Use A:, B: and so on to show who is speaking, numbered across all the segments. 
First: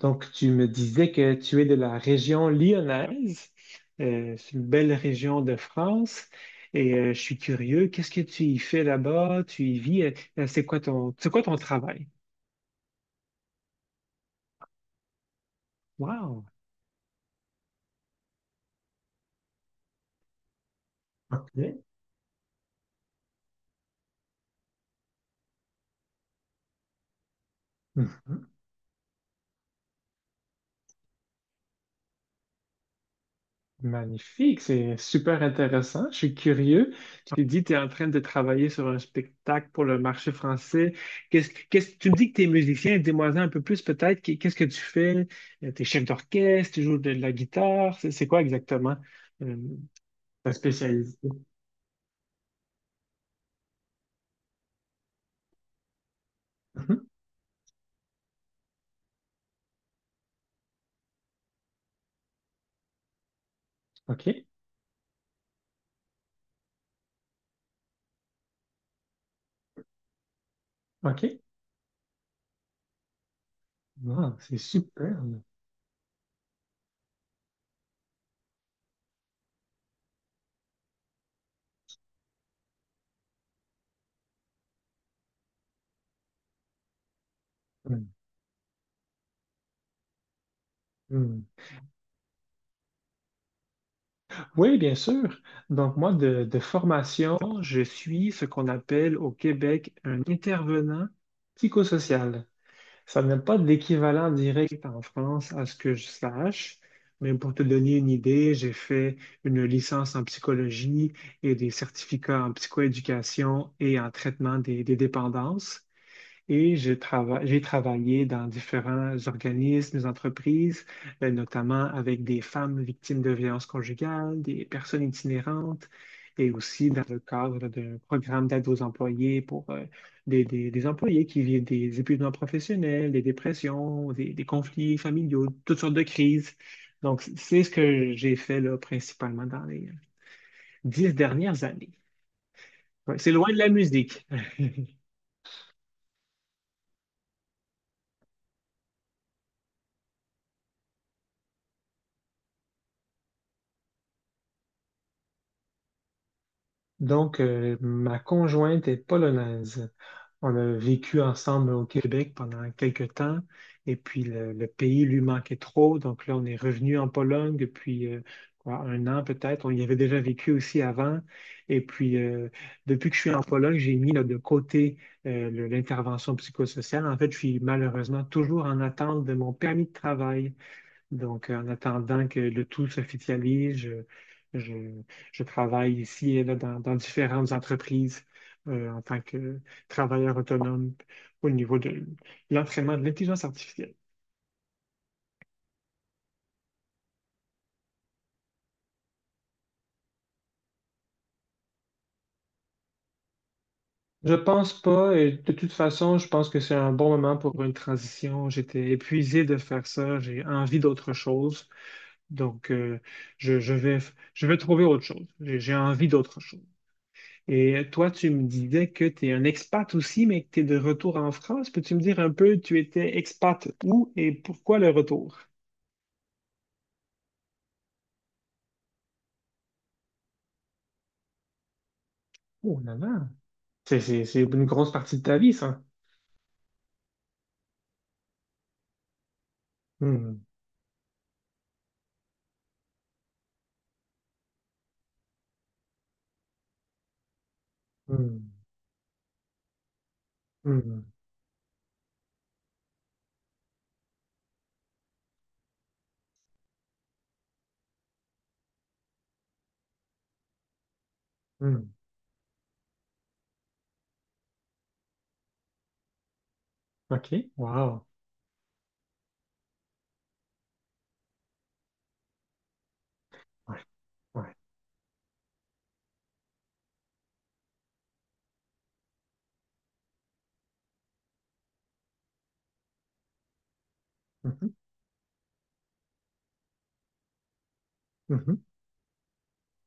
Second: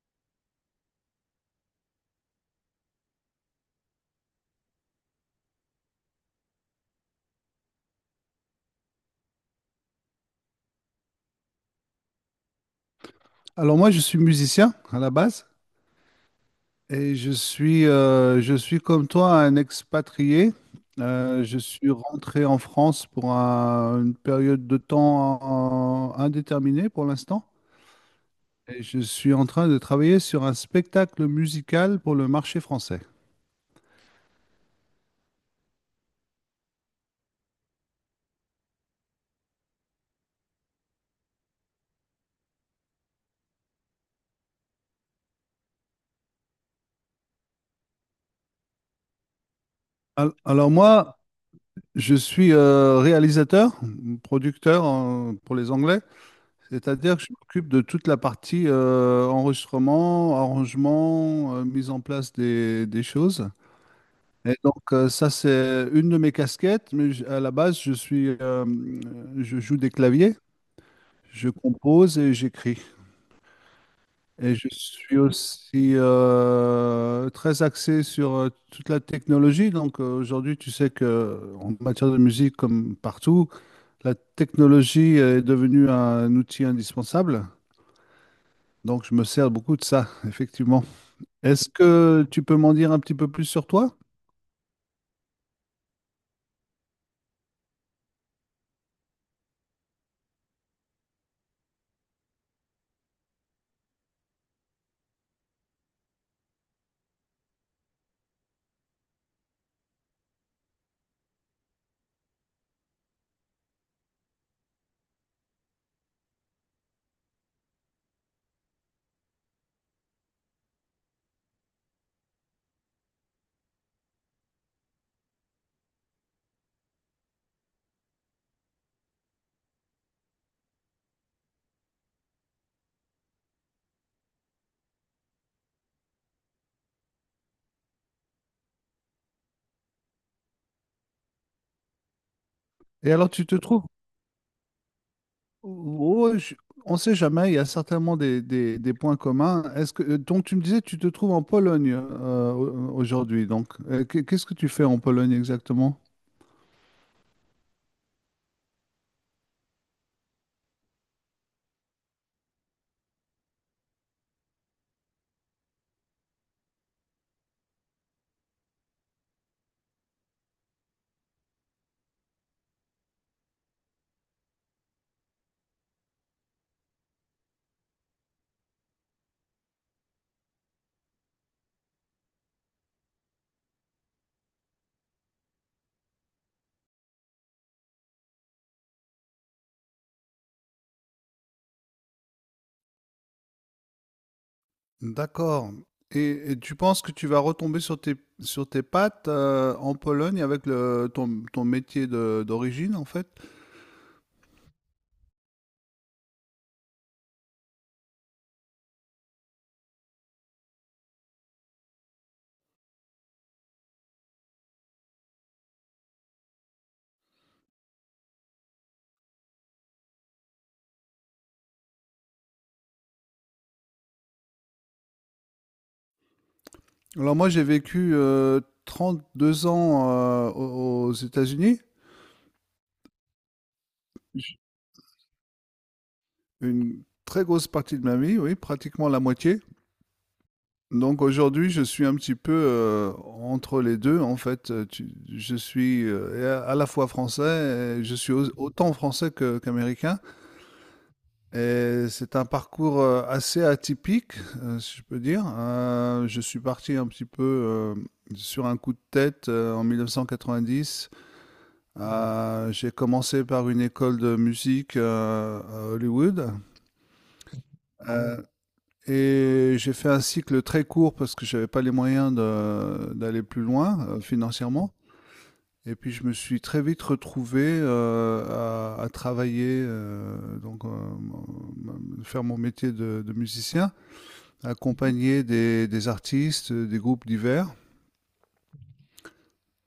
A: Donc, tu me disais que tu es de la région lyonnaise. C'est une belle région de France. Et je suis curieux, qu'est-ce que tu y fais là-bas? Tu y vis? C'est quoi ton travail?
B: Alors moi, je suis musicien à la base
A: Wow!
B: et je suis comme toi un expatrié. Je
A: OK.
B: suis rentré en France pour une période de temps indéterminée pour l'instant,
A: Mhm.
B: et je suis en train de travailler sur un spectacle musical pour le marché français.
A: Magnifique, c'est super intéressant. Je suis curieux. Tu te dis que tu es en train de travailler sur un spectacle pour le marché français. Tu me dis que tu es musicien, dis-moi un peu plus peut-être. Qu'est-ce que tu fais? T'es chef d'orchestre, tu joues de la guitare. C'est quoi exactement euh,
B: Al-
A: ta
B: Alors
A: spécialité?
B: moi, je suis réalisateur, producteur pour les Anglais.
A: Mhm.
B: C'est-à-dire que je m'occupe de toute la partie enregistrement, arrangement, mise en place des choses.
A: OK,
B: Et donc ça, c'est une de mes casquettes, mais à la base, je joue des claviers,
A: OK.
B: je compose et j'écris.
A: Wow,
B: Et
A: c'est
B: je
A: super.
B: suis aussi très axé sur toute la technologie. Donc aujourd'hui, tu sais que en matière de musique, comme partout, la technologie est devenue un outil indispensable.
A: Mm.
B: Donc je me sers beaucoup de ça, effectivement.
A: Mm.
B: Est-ce que tu peux m'en dire un petit peu plus sur toi?
A: Oui, bien sûr. Donc, moi, de formation, je suis ce qu'on appelle au Québec un intervenant psychosocial. Ça n'a pas d'équivalent direct en France, à ce que je sache, mais pour te donner une idée, j'ai fait une licence en psychologie et des certificats en psychoéducation et en traitement des dépendances. J'ai travaillé dans différents organismes, entreprises, notamment avec des femmes victimes de violences conjugales, des personnes itinérantes, et aussi dans le cadre d'un programme d'aide aux employés pour des, des employés qui vivent des épuisements professionnels, des dépressions, des conflits familiaux, toutes sortes de crises. Donc, c'est ce que j'ai fait là, principalement dans les 10 dernières années.
B: Et
A: Ouais,
B: alors
A: c'est
B: tu
A: loin
B: te
A: de la
B: trouves.
A: musique.
B: Oh, on ne sait jamais, il y a certainement des points communs. Donc tu me disais, tu te trouves en Pologne aujourd'hui. Donc qu'est-ce que tu fais en Pologne exactement?
A: Donc, ma conjointe est polonaise. On a vécu ensemble au Québec pendant quelques temps, et puis le pays lui manquait trop. Donc là, on est revenu en Pologne depuis quoi, 1 an peut-être. On y avait déjà vécu aussi avant. Et puis, depuis que je suis en Pologne, j'ai mis là, de côté l'intervention psychosociale. En fait, je suis malheureusement toujours en attente de mon permis de travail. Donc, en attendant que le tout s'officialise, je, je travaille ici et là dans différentes entreprises en tant que travailleur autonome au niveau de l'entraînement de l'intelligence artificielle.
B: D'accord. Et tu penses que tu vas retomber sur tes pattes en Pologne avec ton métier d'origine, en fait?
A: Je pense pas, et de toute façon, je pense que c'est un bon moment pour une transition. J'étais épuisé de faire ça, j'ai envie d'autre chose. Donc, je, je vais, je vais trouver autre chose. J'ai envie d'autre chose. Et toi, tu me disais que tu es un expat aussi, mais que tu es de retour en France. Peux-tu me dire un peu, tu étais expat où et pourquoi le retour?
B: Alors moi, j'ai vécu 2 ans aux États-Unis,
A: Oh là là, c'est une grosse partie de ta vie, ça.
B: une très grosse partie de ma vie, oui, pratiquement la moitié.
A: Hmm,
B: Donc aujourd'hui, je suis un petit peu entre les deux. En fait, je suis à la fois français, et je suis
A: hmm,
B: autant français qu'américain.
A: hmm,
B: Et c'est un parcours assez atypique, si je peux dire. Je suis parti un petit peu sur un coup de tête en 1990.
A: hmm.
B: J'ai commencé par une école de musique à Hollywood
A: OK, wow.
B: euh, et j'ai fait un cycle très court parce que j'avais pas les moyens d'aller plus
A: Ouais,
B: loin
A: ouais.
B: financièrement. Et puis je me suis très vite retrouvé à travailler, donc faire mon métier de musicien,
A: Mhm,
B: accompagner des artistes, des groupes divers.
A: mhm,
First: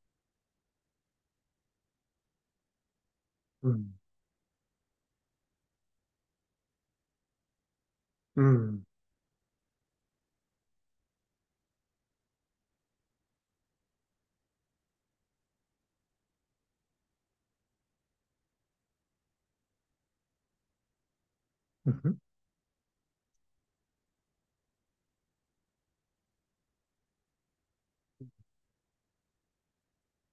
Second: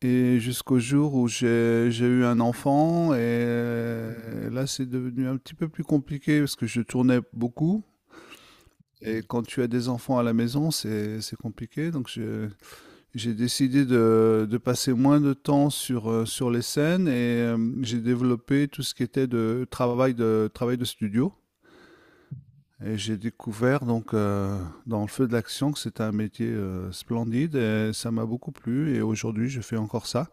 B: Et jusqu'au jour où j'ai eu un enfant, et là c'est devenu un petit peu plus compliqué parce que je tournais beaucoup.
A: hmm,
B: Et quand tu as des enfants à la maison, c'est compliqué. Donc j'ai décidé de passer moins de temps sur les scènes et j'ai développé tout ce qui était de travail de, studio.
A: hmm, mhm,
B: Et j'ai découvert donc dans le feu de l'action que c'était un métier splendide, et ça m'a beaucoup plu, et aujourd'hui je fais encore ça.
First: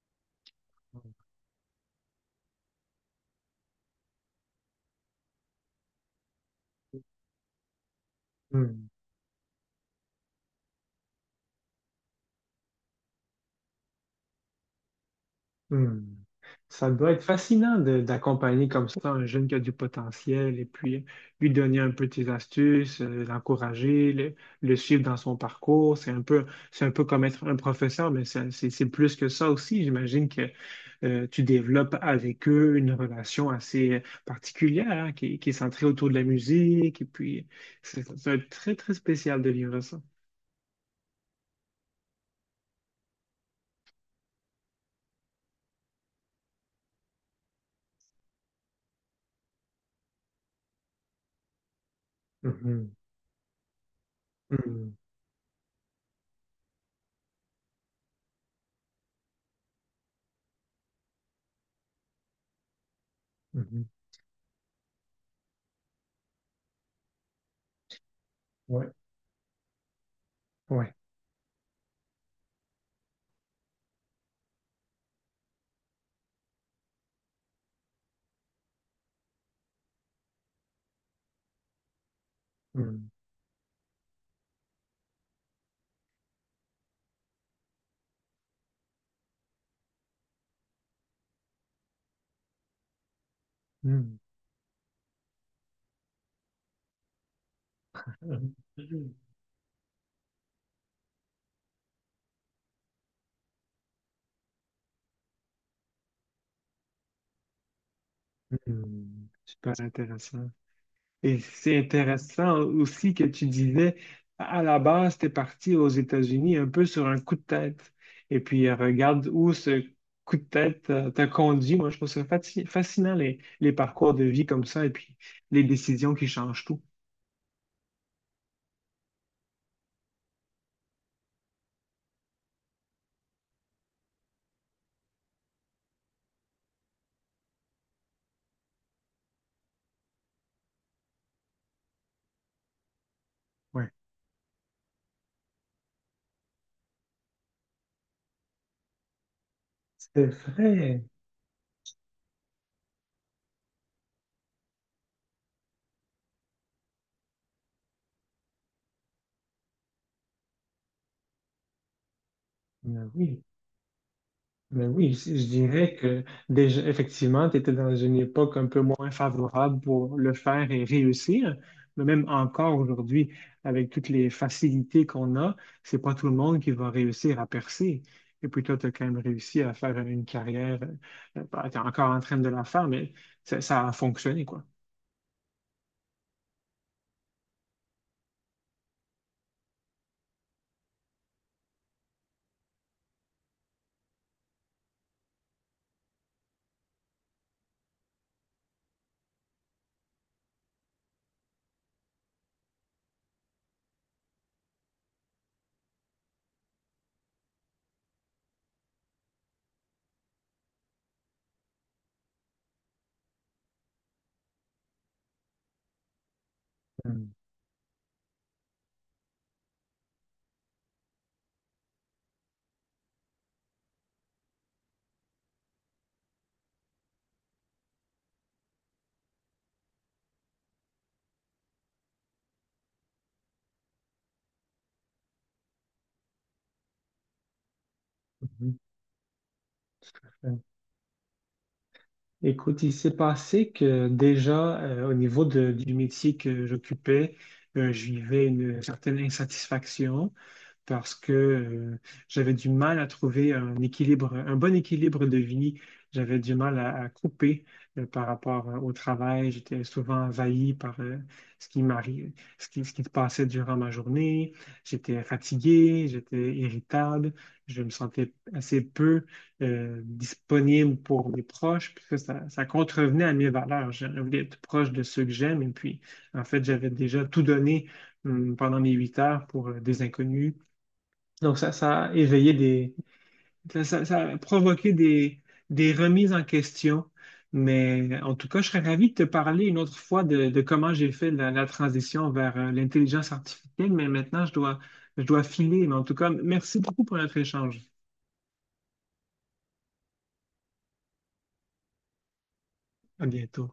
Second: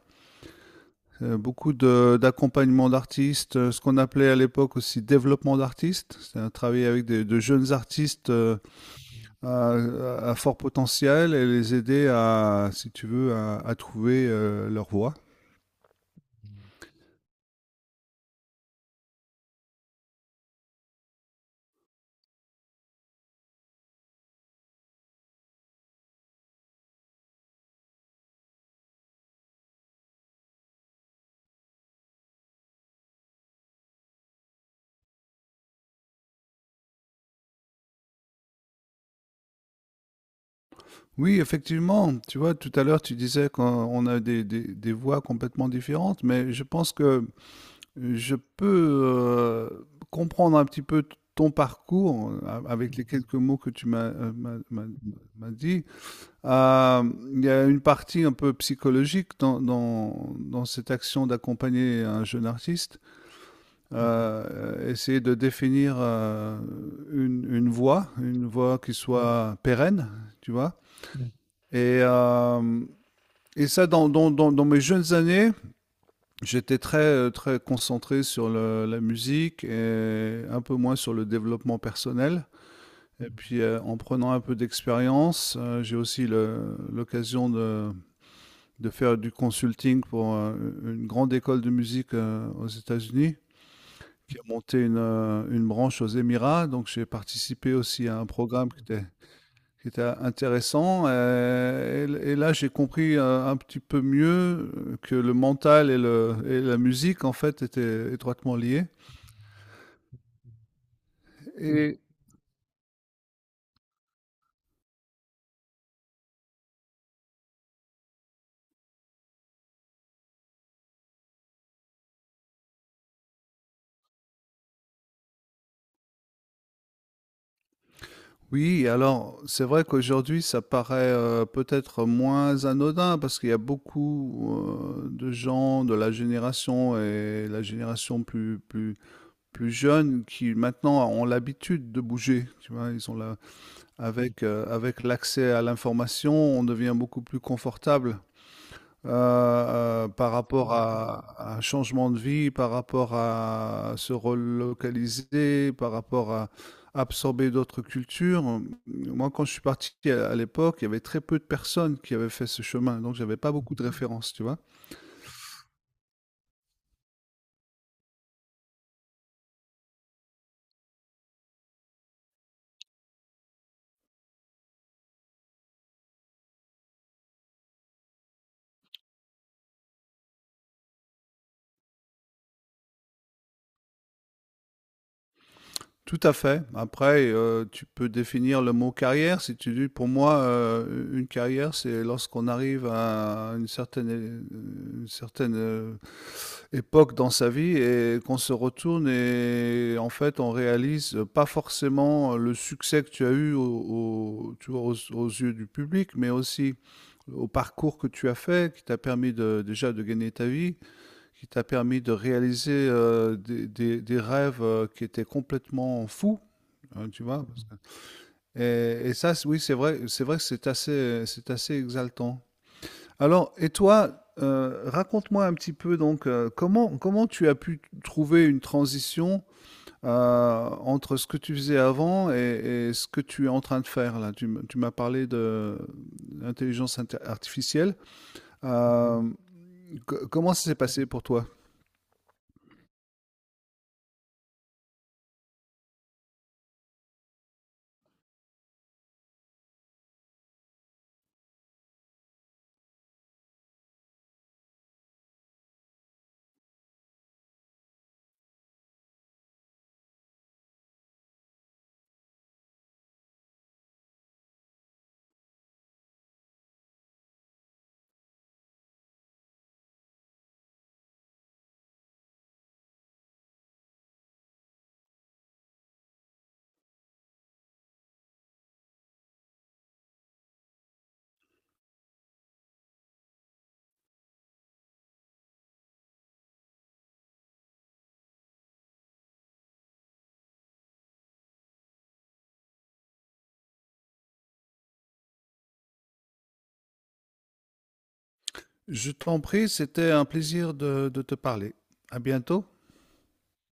B: Beaucoup d'accompagnement d'artistes, ce qu'on appelait à l'époque aussi développement d'artistes, c'est-à-dire travailler avec de jeunes artistes
A: hmm.
B: à fort potentiel et les aider à, si tu veux, à trouver leur voie.
A: Hmm. Ça doit être fascinant d'accompagner comme ça un jeune qui a du potentiel et puis lui donner un peu tes astuces, l'encourager, le suivre dans son parcours. C'est un peu comme être un professeur, mais c'est plus que ça aussi. J'imagine que tu développes avec eux une relation assez particulière hein, qui est centrée autour de la musique. Et puis, c'est ça doit être très, très spécial de vivre ça.
B: Oui, effectivement. Tu vois, tout à l'heure, tu disais qu'on on a des voix complètement différentes, mais je pense que je peux, comprendre un petit peu t ton parcours, a
A: Mhm.
B: avec les quelques mots que tu m'as, heu, m'as m'as
A: Mhm.
B: m'as dit. Il y a une partie un peu psychologique dans cette action d'accompagner un jeune artiste.
A: Mhm.
B: Mmh mh. Essayer de définir, une voie, une voie,
A: Ouais,
B: qui soit pérenne, tu vois?
A: ouais.
B: Mmh. Et hem et ça, dans mes jeunes années, j'étais très, très concentré sur la musique et un peu moins sur le développement personnel.
A: Mhm.
B: Et puis, en prenant un peu d'expérience, j'ai aussi l'occasion de faire du consulting pour une grande école de musique aux États-Unis
A: Mhm.
B: qui a monté une branche aux Émirats. Donc, j'ai participé aussi à un programme qui était qui était intéressant. Et là, j'ai compris un petit peu mieux que le mental et la musique, en fait, étaient étroitement liés.
A: Hmm, super intéressant. Et c'est
B: Et
A: intéressant aussi que tu disais, à la base, tu es parti aux États-Unis un peu sur un coup de tête. Et puis, regarde où ce coup de tête t'a conduit. Moi, je trouve ça fascinant, les parcours de vie comme ça et puis les décisions qui changent tout.
B: oui, alors, c'est vrai qu'aujourd'hui, ça paraît peut-être moins anodin parce qu'il y a beaucoup de gens de la génération et la génération plus jeune qui maintenant ont l'habitude de bouger. Tu vois, ils ont la,
A: Ouais.
B: avec l'accès à l'information, on devient beaucoup plus confortable
A: C'est
B: par rapport
A: vrai.
B: à un changement de vie, par rapport à se relocaliser, par rapport à absorber d'autres cultures. Moi, quand je suis parti à l'époque, il y avait très peu de personnes qui avaient fait ce chemin,
A: Ben
B: donc j'avais
A: oui.
B: pas beaucoup de références, tu vois.
A: Ben oui, je dirais que déjà, effectivement, tu étais dans une époque un peu moins favorable pour le faire et réussir. Mais même encore aujourd'hui, avec toutes les facilités qu'on a, c'est pas tout le monde qui va réussir à percer. Et puis toi, tu as quand même réussi à faire une carrière. Tu es encore en train de la faire, mais ça a fonctionné, quoi.
B: Tout à fait. Après, tu peux définir le mot carrière. Si tu dis, pour moi, une carrière, c'est lorsqu'on arrive à une certaine, époque dans sa vie et qu'on se retourne et en fait on réalise pas forcément le succès que tu as eu tu vois, aux yeux du public, mais aussi au parcours que tu as fait, qui t'a permis déjà de gagner ta vie, qui t'a permis de réaliser des rêves qui étaient complètement fous, hein, tu
A: Mm.
B: vois. Et ça, oui, c'est vrai que c'est assez exaltant. Alors, et toi, raconte-moi un petit peu donc comment tu as pu trouver une transition euh, entre ce que tu faisais avant et ce que tu es en train de faire là. Tu m'as parlé de l'intelligence artificielle.
A: Mhm.
B: Euh, Comment
A: Euh,
B: ça s'est passé pour toi?
A: Écoute, il s'est passé que déjà, au niveau du métier que j'occupais, je vivais une certaine insatisfaction. Parce que j'avais du mal à trouver un équilibre, un bon équilibre de vie. J'avais du mal à couper par rapport au travail. J'étais souvent envahi par ce qui m'arrive, ce qui se passait durant ma journée. J'étais fatigué, j'étais irritable, je me sentais assez peu disponible pour mes proches. Puis ça contrevenait à mes valeurs. Je voulais être proche de ceux que j'aime. Et puis, en fait, j'avais déjà tout donné pendant mes 8 heures pour des inconnus donc, ça a éveillé des. Ça a provoqué des remises en question. Mais en tout cas, je serais ravi de te parler une autre fois de comment j'ai fait la transition vers l'intelligence artificielle. Mais maintenant, je dois filer. Mais en tout cas, merci beaucoup pour notre échange.
B: Je t'en prie, c'était un plaisir de te parler. À bientôt.
A: À bientôt.